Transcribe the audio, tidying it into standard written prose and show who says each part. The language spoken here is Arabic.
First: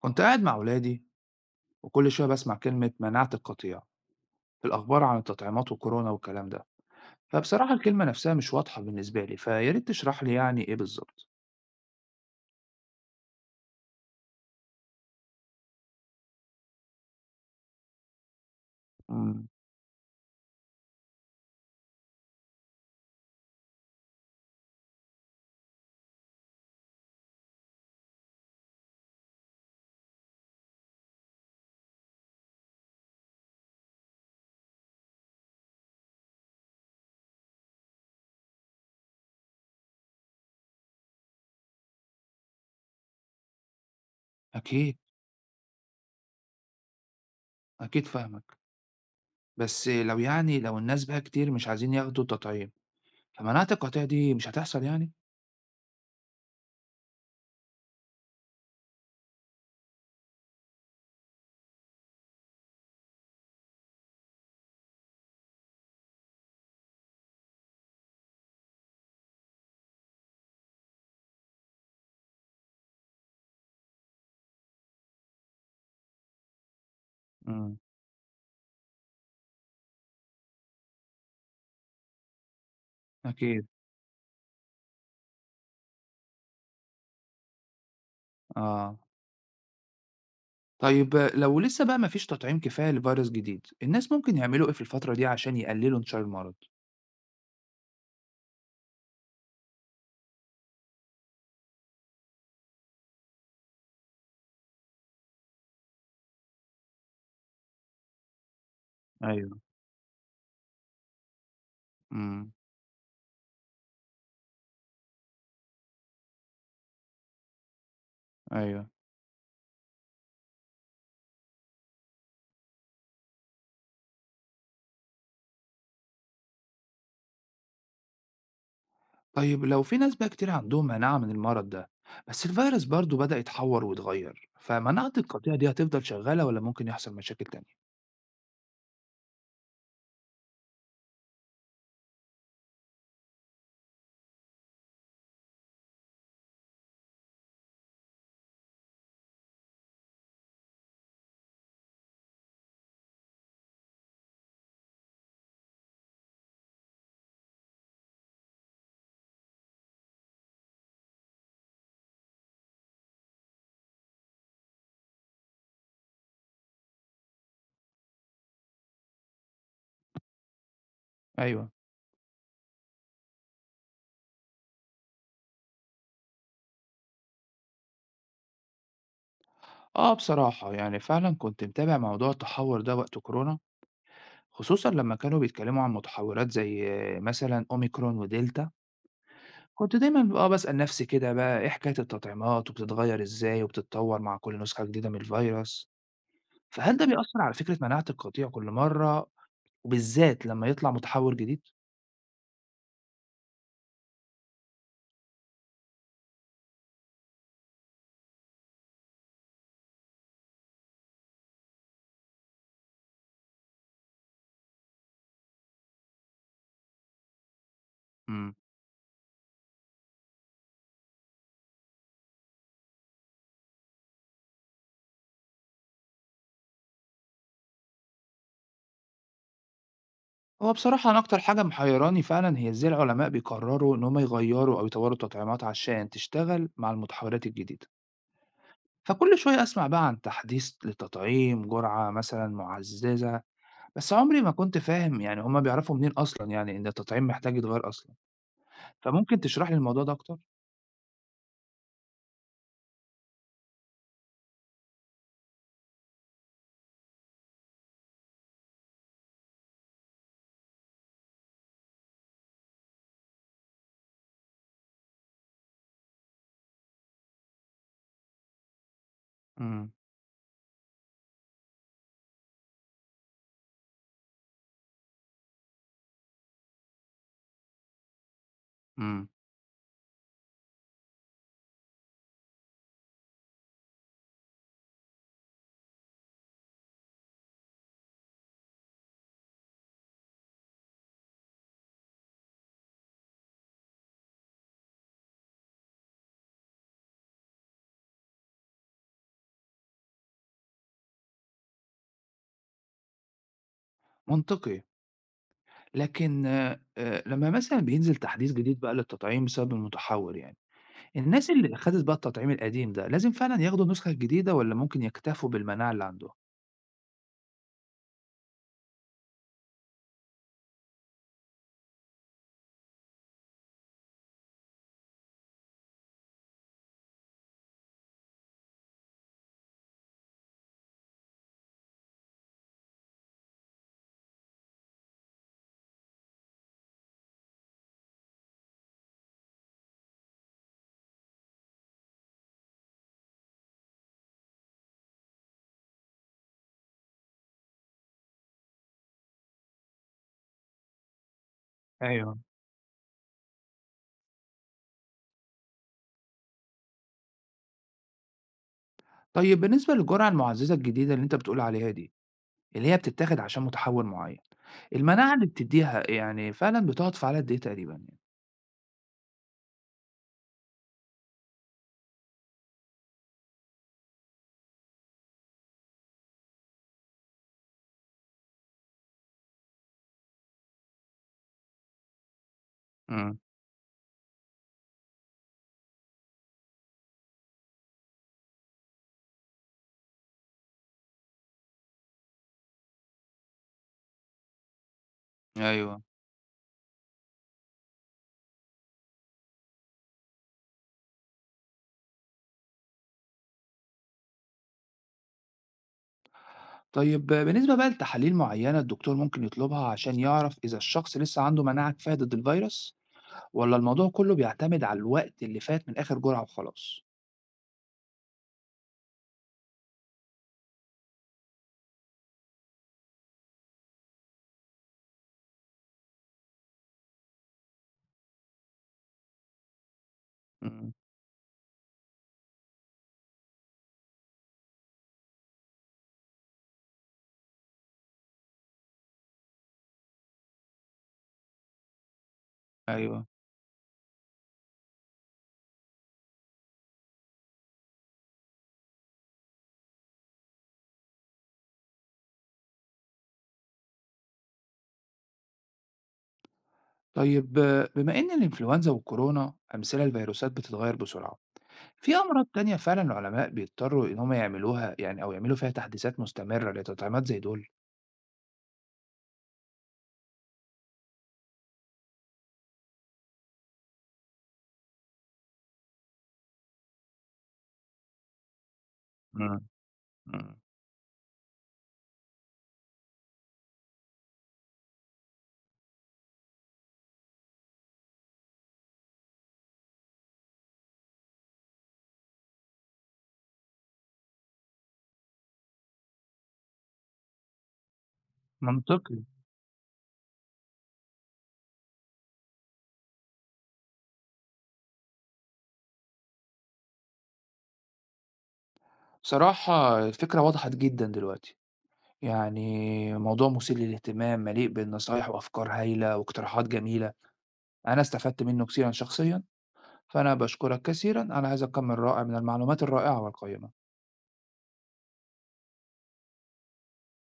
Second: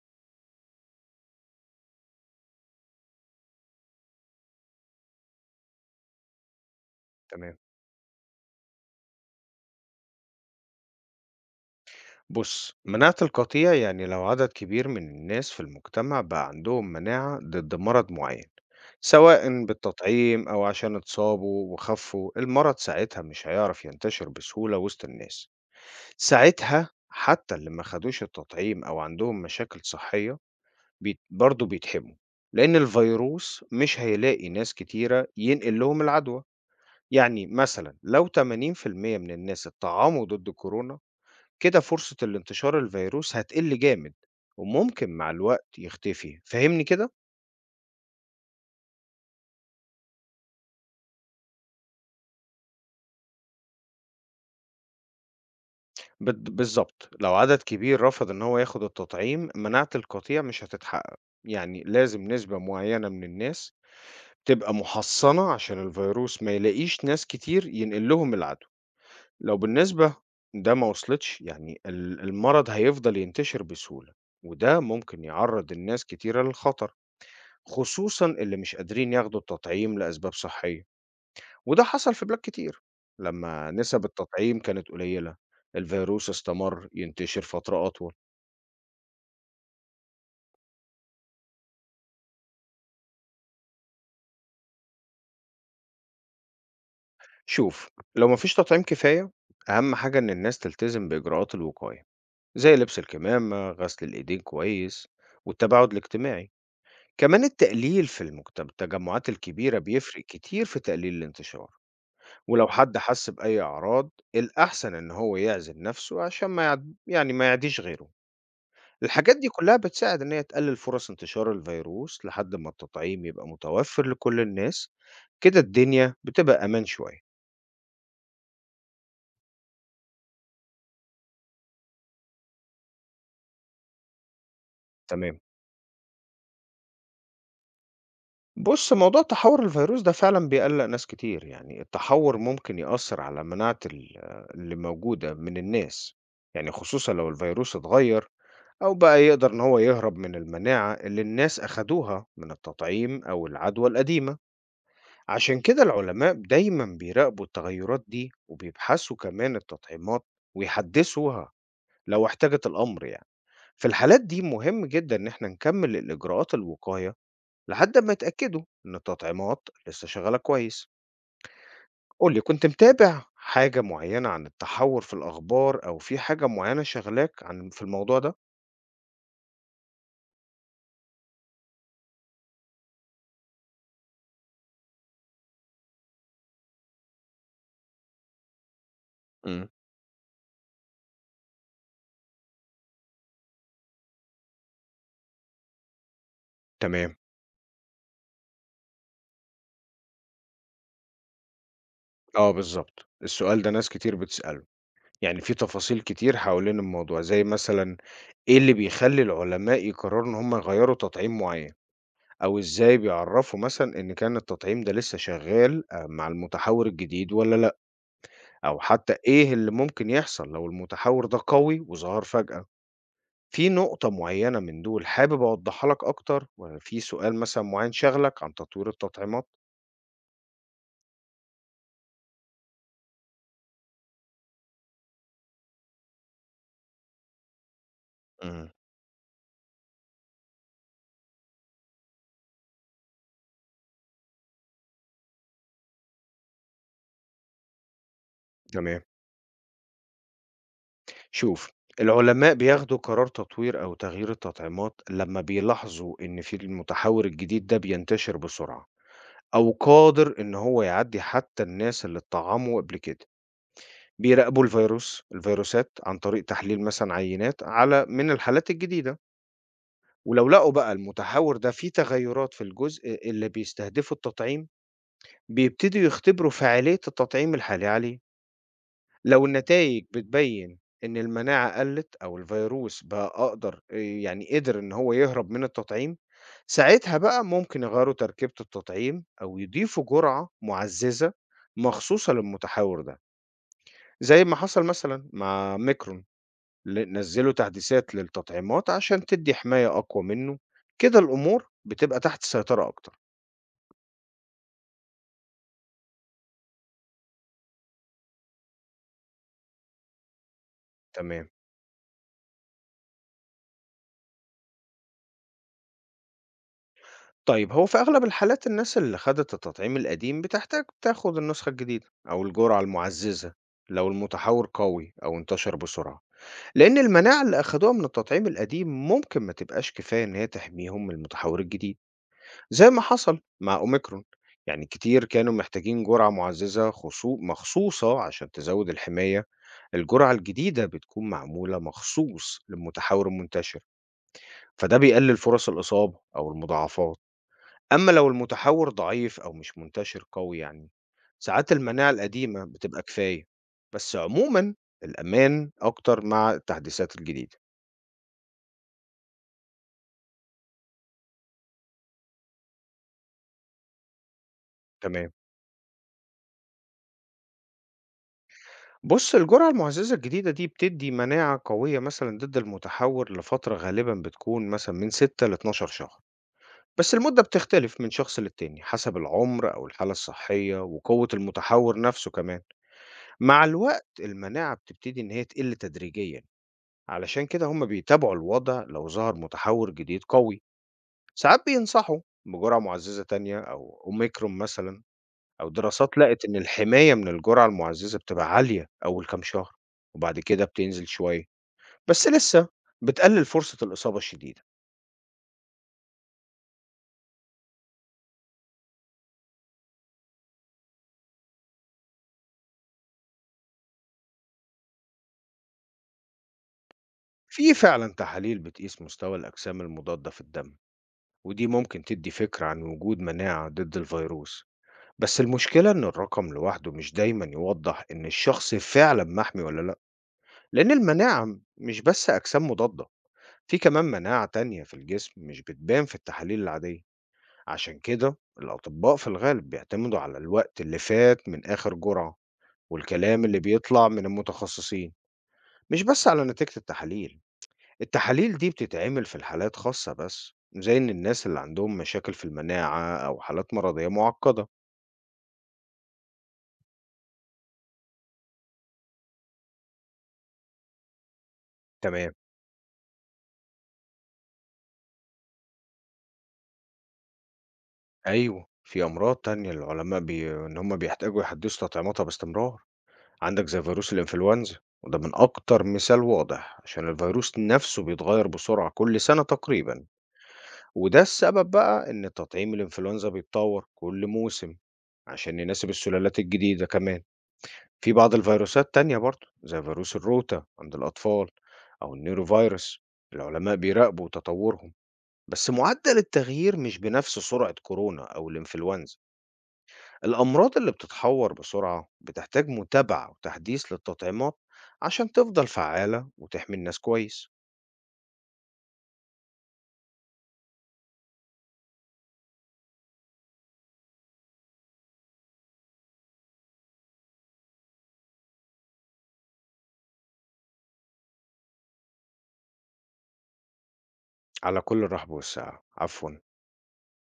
Speaker 1: كنت قاعد مع ولادي، وكل شوية بسمع كلمة مناعة القطيع في الأخبار عن التطعيمات وكورونا والكلام ده.
Speaker 2: تمام.
Speaker 1: فبصراحة الكلمة نفسها مش واضحة بالنسبة لي، فيا ريت تشرح لي يعني إيه بالظبط.
Speaker 2: بُص، مناعة القطيع يعني لو عدد كبير من الناس في المجتمع بقى عندهم مناعة ضد مرض معين،
Speaker 1: مم،
Speaker 2: سواء بالتطعيم أو عشان اتصابوا وخفوا، المرض ساعتها مش هيعرف ينتشر بسهولة وسط الناس. ساعتها حتى اللي ما خدوش التطعيم أو عندهم مشاكل صحية بيت برضه بيتحموا، لأن الفيروس مش هيلاقي ناس كتيرة ينقل لهم العدوى. يعني مثلًا لو 80% من الناس اتطعموا ضد كورونا، كده فرصة الانتشار الفيروس هتقل جامد،
Speaker 1: أكيد.
Speaker 2: وممكن مع الوقت يختفي، فهمني كده.
Speaker 1: أكيد فاهمك. بس لو الناس بقى كتير مش عايزين ياخدوا التطعيم، فمناعة القطيع دي مش هتحصل يعني.
Speaker 2: بالظبط، لو عدد كبير رفض ان هو ياخد التطعيم، مناعة القطيع مش هتتحقق. يعني لازم نسبة معينة من الناس تبقى محصنة عشان الفيروس ما يلاقيش ناس كتير ينقل لهم العدوى. لو بالنسبة ده ما وصلتش، يعني المرض هيفضل ينتشر بسهولة، وده ممكن يعرض الناس كتيرة للخطر،
Speaker 1: مم،
Speaker 2: خصوصا اللي مش قادرين ياخدوا التطعيم لأسباب صحية. وده حصل في بلاد كتير،
Speaker 1: أكيد.
Speaker 2: لما نسب التطعيم كانت قليلة الفيروس استمر ينتشر فترة أطول.
Speaker 1: آه، طيب، لو لسه بقى مفيش تطعيم كفاية لفيروس جديد، الناس ممكن يعملوا إيه في الفترة دي عشان يقللوا انتشار المرض؟
Speaker 2: شوف، لو مفيش تطعيم كفاية، أهم حاجة إن الناس تلتزم بإجراءات الوقاية، زي لبس الكمامة، غسل الإيدين كويس، والتباعد الاجتماعي. كمان التقليل في المجتمع التجمعات
Speaker 1: ايوه.
Speaker 2: الكبيرة بيفرق كتير في تقليل الانتشار.
Speaker 1: امم.
Speaker 2: ولو حد حس بأي أعراض، الأحسن إن هو يعزل نفسه عشان ما يعد... يعني ما يعديش غيره.
Speaker 1: ايوه.
Speaker 2: الحاجات دي كلها بتساعد إن هي تقلل فرص انتشار الفيروس لحد ما التطعيم يبقى متوفر لكل الناس. كده الدنيا بتبقى أمان شوية.
Speaker 1: طيب لو في ناس بقى كتير عندهم مناعة من المرض ده، بس الفيروس برضه بدأ يتحور ويتغير، فمناعة
Speaker 2: تمام.
Speaker 1: القطيع دي هتفضل شغالة ولا ممكن يحصل مشاكل تانية؟
Speaker 2: بص، موضوع تحور الفيروس ده فعلا بيقلق ناس كتير. يعني التحور ممكن يأثر على مناعة اللي موجودة من الناس، يعني خصوصا لو الفيروس اتغير، أو بقى يقدر إن هو يهرب من المناعة اللي الناس أخدوها من التطعيم أو العدوى القديمة. عشان كده العلماء دايما بيراقبوا التغيرات دي، وبيبحثوا كمان التطعيمات ويحدثوها لو احتاجت الأمر يعني. في الحالات دي مهم جدا إن احنا نكمل الإجراءات الوقاية لحد ما يتأكدوا إن التطعيمات لسه شغالة كويس.
Speaker 1: أيوه.
Speaker 2: قولي، كنت متابع حاجة معينة عن التحور في الأخبار أو في حاجة معينة شغلاك عن في الموضوع ده؟
Speaker 1: بصراحة يعني فعلا كنت متابع موضوع التحور ده وقت كورونا، خصوصا لما كانوا بيتكلموا عن متحورات زي مثلا أوميكرون ودلتا.
Speaker 2: مم.
Speaker 1: كنت دايما بسأل نفسي كده، بقى إيه حكاية التطعيمات وبتتغير إزاي وبتتطور مع كل نسخة جديدة من الفيروس، فهل ده
Speaker 2: تمام،
Speaker 1: بيأثر على فكرة مناعة القطيع كل مرة، وبالذات لما يطلع متحور جديد؟
Speaker 2: اه بالظبط السؤال ده ناس كتير بتسأله. يعني في تفاصيل كتير حوالين الموضوع، زي مثلًا إيه اللي بيخلّي العلماء يقرروا إن هم يغيّروا تطعيم معيّن، أو إزاي بيعرفوا مثلًا إن كان التطعيم ده لسه شغال مع المتحوّر الجديد والّا لأ،
Speaker 1: مم.
Speaker 2: أو حتى إيه اللي ممكن يحصل لو المتحوّر ده قوي وظهر فجأة. في نقطة معيّنة من دول حابب أوضّحها لك أكتر والّا في سؤال مثلًا معيّن شاغلك عن تطوير التطعيمات؟
Speaker 1: هو بصراحة أنا أكتر حاجة محيراني فعلا هي إزاي العلماء بيقرروا إن هم يغيروا أو يطوروا التطعيمات عشان تشتغل مع المتحولات الجديدة.
Speaker 2: إمم،
Speaker 1: فكل شوية أسمع بقى عن تحديث للتطعيم، جرعة مثلا معززة، بس عمري ما كنت فاهم يعني هم بيعرفوا منين أصلا يعني إن التطعيم محتاج يتغير أصلا.
Speaker 2: تمام.
Speaker 1: فممكن تشرح لي الموضوع ده أكتر؟
Speaker 2: شوف، العلماء بياخدوا قرار تطوير أو تغيير التطعيمات لما بيلاحظوا إن في المتحور الجديد ده بينتشر بسرعة، أو قادر إن هو يعدي حتى الناس اللي اتطعموا قبل كده. بيراقبوا الفيروسات عن طريق تحليل مثلا عينات على من الحالات الجديدة.
Speaker 1: امم.
Speaker 2: ولو لقوا بقى المتحور ده فيه تغيرات في الجزء اللي بيستهدفه التطعيم، بيبتدوا يختبروا فعالية التطعيم الحالي عليه.
Speaker 1: امم.
Speaker 2: لو النتائج بتبين إن المناعة قلت أو الفيروس بقى أقدر، يعني قدر إن هو يهرب من التطعيم، ساعتها بقى ممكن يغيروا تركيبة التطعيم أو يضيفوا جرعة معززة مخصوصة للمتحور ده، زي ما حصل مثلا مع ميكرون. نزلوا تحديثات للتطعيمات عشان تدي حماية أقوى منه، كده الأمور بتبقى تحت السيطرة أكتر.
Speaker 1: منطقي. لكن لما مثلا بينزل تحديث جديد بقى للتطعيم بسبب المتحول يعني،
Speaker 2: تمام.
Speaker 1: الناس اللي أخدت بقى التطعيم القديم ده لازم فعلا ياخدوا النسخة الجديدة ولا ممكن يكتفوا بالمناعة اللي عندهم؟
Speaker 2: طيب هو في أغلب الحالات الناس اللي خدت التطعيم القديم بتحتاج تاخد النسخة الجديدة أو الجرعة المعززة، لو المتحور قوي أو انتشر بسرعة، لأن المناعة اللي أخدوها من التطعيم القديم ممكن ما تبقاش كفاية إن هي تحميهم من المتحور الجديد، زي ما حصل مع أوميكرون. يعني كتير كانوا محتاجين جرعة معززة مخصوصة عشان تزود الحماية. الجرعة الجديدة بتكون معمولة مخصوص للمتحور المنتشر، فده بيقلل فرص الإصابة أو المضاعفات. أمّا لو المتحوّر ضعيف أو مش منتشر قوي يعني، ساعات المناعة
Speaker 1: ايوه.
Speaker 2: القديمة بتبقى كفاية، بس عمومًا الأمان أكتر مع التحديثات الجديدة.
Speaker 1: طيب بالنسبة للجرعة المعززة الجديدة اللي أنت بتقول عليها دي، اللي هي بتتاخد عشان متحول معين،
Speaker 2: تمام.
Speaker 1: المناعة اللي بتديها يعني فعلا بتقعد في قد إيه تقريبا يعني؟
Speaker 2: بُص، الجرعة المُعززة الجديدة دي بتدّي مناعة قوية مثلًا ضد المتحوّر لفترة غالبًا بتكون مثلًا من 6 ل12 شهر، بس المدة بتختلف من شخص للتاني حسب العُمر أو الحالة الصحية وقوة المتحوّر نَفْسه كمان.
Speaker 1: امم.
Speaker 2: مع الوقت المناعة بتبتدي إن هي تقِل تدريجيًا. علشان كده هم بيتابعوا الوضع. لو ظهر متحور جديد قوي، ساعات بينصحوا بجرعة معززة تانية أو أوميكرون مثلا. أو
Speaker 1: ايوه.
Speaker 2: دراسات لقت إن الحماية من الجرعة المعززة بتبقى عالية أول كام شهر، وبعد كده بتنزل شوية، بس لسه بتقلل فرصة الإصابة الشديدة.
Speaker 1: طيب بالنسبة بقى لتحاليل معينة الدكتور ممكن يطلبها عشان يعرف إذا الشخص لسه عنده مناعة كفاية ضد الفيروس، ولا الموضوع كله بيعتمد على الوقت اللي فات من آخر جرعة وخلاص؟
Speaker 2: في فعلا تحاليل بتقيس مستوى الأجسام المضادة في الدم، ودي ممكن تدي فكرة عن وجود مناعة ضد الفيروس. بس المشكلة إن الرقم لوحده مش دايما يوضح إن الشخص فعلا محمي ولا لأ، لأن
Speaker 1: امم.
Speaker 2: المناعة مش بس أجسام مضادة. في كمان مناعة تانية في الجسم مش بتبان في التحاليل العادية. عشان كده الأطباء في الغالب بيعتمدوا على الوقت اللي فات من آخر جرعة،
Speaker 1: ايوه.
Speaker 2: والكلام اللي بيطلع من المتخصصين، مش بس على نتيجة التحاليل. التحاليل دي بتتعمل في الحالات خاصة بس، زي إن الناس اللي عندهم مشاكل في المناعة أو حالات مرضية معقدة.
Speaker 1: طيب، بما إن الإنفلونزا والكورونا أمثلة لفيروسات بتتغير بسرعة، في
Speaker 2: تمام.
Speaker 1: أمراض تانية فعلا العلماء بيضطروا إن هم يعملوها يعني، أو يعملوا فيها تحديثات مستمرة لتطعيمات زي دول؟
Speaker 2: أيوه، في أمراض تانية العلماء إن هم بيحتاجوا يحدثوا تطعيماتها باستمرار. عندك زي فيروس الإنفلونزا، وده من أكتر مثال واضح، عشان الفيروس نفسه بيتغير بسرعة كل سنة
Speaker 1: مم.
Speaker 2: تقريبا.
Speaker 1: مم.
Speaker 2: وده السبب بقى إن تطعيم الإنفلونزا بيتطور كل موسم عشان يناسب السلالات الجديدة. كمان في بعض الفيروسات تانية برضه زي فيروس الروتا عند الأطفال، أو النيرو فيروس، العلماء بيراقبوا تطورهم، بس معدل التغيير مش بنفس سرعة كورونا أو
Speaker 1: منطقي.
Speaker 2: الإنفلونزا. الأمراض اللي بتتحور بسرعة بتحتاج متابعة وتحديث للتطعيمات عشان تفضل فعالة وتحمي الناس كويس.
Speaker 1: صراحة الفكرة وضحت جدا دلوقتي. يعني موضوع مثير للاهتمام، مليء بالنصايح وأفكار هايلة واقتراحات جميلة. أنا استفدت منه كثيرا شخصيا. فأنا بشكرك كثيرا على هذا الكم الرائع من المعلومات الرائعة والقيمة.
Speaker 2: على كل الرحب والسعة، عفوا.